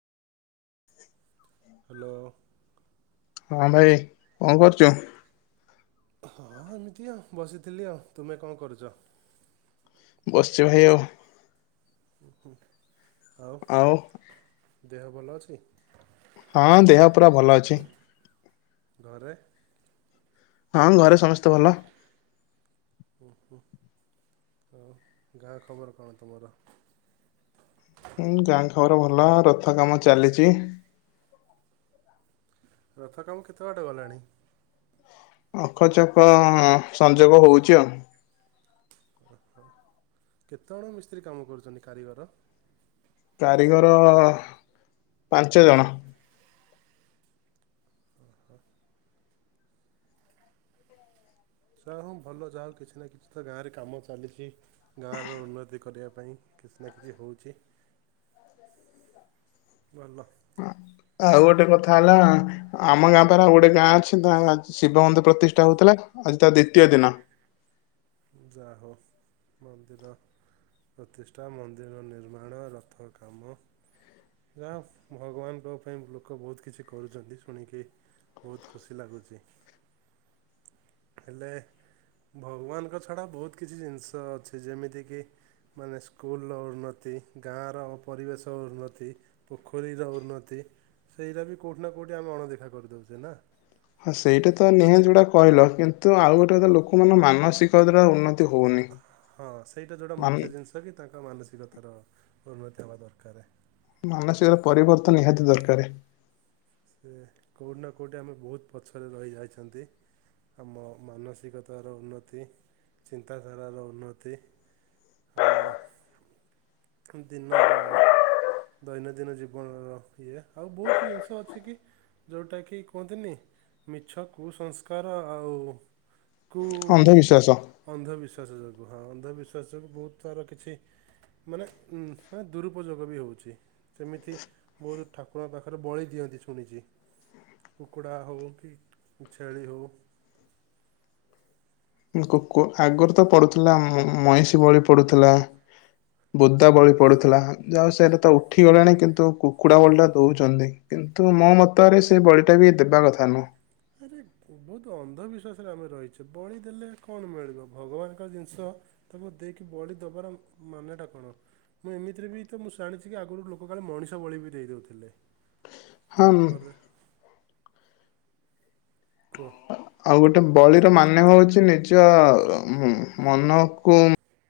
Hello. ହଁ ଭାଇ କଣ କରୁଛୁ? ହଁ ଏମିତି ଆଉ ବସିଥିଲି ଆଉ। ତୁମେ କଣ କରୁଛ? ବସିଛୁ ଭାଇ ଆଉ। ଉହୁଁ ଆଉ ଦେହ ଭଲ ଅଛି? ହଁ ଦେହ ପୁରା ଭଲ ଅଛି। ଘରେ? ହଁ ଘରେ ସମସ୍ତେ ଭଲ। ହୁ ହୁଁ ହଉ ଗାଁ ଖବର କଣ ତୁମର? ହୁଁ ଗାଁ ଖବର ଭଲ ରଥ କାମ ଚାଲିଛି। ରଥ କାମ କେତେ ବାଟ ଗଲାଣି? ଅଖଚକ ସଂଯୋଗ ହୋଉଛି ଆଉ। ଓହୋ କେତେଜଣ ମିସ୍ତ୍ରୀ କାମ କରୁଛନ୍ତି କାରିଗର? କାରିଗର ପାଞ୍ଚ ଜଣ। ଓହୋ। ଯାହା ହୋଉ ଭଲ ଯାହା ହଉ କିଛି ନା କିଛି ତ ଗାଁରେ କାମ ଚାଲିଛି। ଗାଁର ଉନ୍ନତି କରିବା ପାଇଁ କିଛି ନା କିଛି ହେଉଛି। ଆଜ ଭଲ। ଆ ଆଉ ଗୋଟେ କଥା ହେଲା ଆମ ଗାଁ ପରେ ଗୋଟେ ଗାଁ ଅଛି ତା ଶିବ ମନ୍ଦିର ପ୍ରତିଷ୍ଠା ହଉଥିଲା ଆଜି ତା ଦ୍ଵୀତିୟ ଦିନ। ଯାହାହୋଉ ମନ୍ଦିର ପ୍ରତିଷ୍ଠା ମନ୍ଦିର ନିର୍ମାଣ ରଥ କାମ ଯାହା ଭଗବାନଙ୍କ ପାଇଁ ଲୋକ ବହୁତ କିଛି କରୁଛନ୍ତି ଶୁଣିକି ବହୁତ ଖୁସି ଲାଗୁଛି ହେଲେ ଭଗବାନ ଙ୍କ ଛାଡ଼ ବହୁତ କିଛି ଜିନିଷ ଅଛି ଯେମିତି କିି ମାନେ ସ୍କୁଲର ଉନ୍ନତି ଗାଁର ପରିବେଶ ଉନ୍ନତି। ପୋଖରୀର ଉନ୍ନତି ସେଇଟା ବି କେଉଁଠି ନା କେଉଁଠି ଆମେ ଅଣଦେଖା କରିଦେଉଛେ ନା। ହଁ ସେଇଟା ତ ନିହାତି ଯୋଉଟା କହିଲ କିନ୍ତୁ ଆଉ ଗୋଟେ ଲୋକମାନ ମାନସିକତାଟା ଉନ୍ନ ହଁ ସେଇଟା ଯେଉଁଟା ମୁଖ୍ୟ ଜିନିଷ କି ତାଙ୍କ ମାନସିକତାର ଉନ୍ନତି ହେବା ଦରକାର। ମାନସିକତା ପରିବର୍ତ୍ତନ ନିହାତି ଦରକାର। ସେ କେଉଁଠି ନା କେଉଁଠି ଆମେ ବହୁତ ପଛରେ ରହିଯାଇଛନ୍ତି। ଆମ ମାନସିକତାର ଉନ୍ନତି ଚିନ୍ତାଧାରାର ଉନ୍ନତି ଆମ ଦିନ ଦୈନନ୍ଦିନ ଜୀବନର ଇଏ ଆଉ ବହୁତ ଜିନିଷ ଅଛି କି ଯେଉଁଟାକି କୁହନ୍ତିନି ମିଛ କୁସଂସ୍କାର ଆଉ କୁ ଅନ୍ଧବିଶ୍ୱାସ ଅନ୍ଧବିଶ୍ୱାସ ଯୋଗୁଁ ହଁ ଅନ୍ଧବିଶ୍ୱାସ ଯୋଗୁଁ ବହୁତ ସାର କିଛି ମାନେ ଉ ଦୁରୁପଯୋଗ ବି ହେଉଛି। ସେମିତି ବହୁତ ଠାକୁରଙ୍କ ପାଖରେ ବଳି ଦିଅନ୍ତି ଶୁଣିଛି କୁକୁଡ଼ା ହଉ କି ଛେଳି ହଉ କୁ କୁ ଆଗରୁ ତ ପଡୁଥିଲା ମ ମଇଷି ଭଳି ପଡୁଥିଲା ବୁଦାବଳି ପଡୁଥିଲା ଯାହା ହୋଉ ସେଟା ତ ଉଠିଗଲାଣି କିନ୍ତୁ କୁକୁଡ଼ା ଭଳି ଟା ଦଉଛନ୍ତି କିନ୍ତୁ ମୋ ମତରେ ସେ ବଳିଟା ବି ଦେବା କଥା ନୁହଁ ସରେ ବହୁତ ଅନ୍ଧବିଶ୍ୱାସରେ ଆମେ ରହିଛେ ବଳି ଦେଲେ କଣ ମିଳିବ ଭଗବାନଙ୍କର ଜିନିଷ ତାକୁ ଦେଇକି ବଳି ଦବାର ମାନେ ଟା କଣ ମୁଁ ଏମିତିରେ ବି ତ ମୁଁ ଜାଣିଛି କି ଆଗରୁ ଲୋକ କାଳେ ମଣିଷ ବଳି ବି ଦେଇଦଉଥିଲେ ହଁ ତାପରେ କୁହ। ଆଉ ଗୋଟେ ବଳିର ମାନେ ହଉଛି ନିଜଉ ହୁ ମନକୁ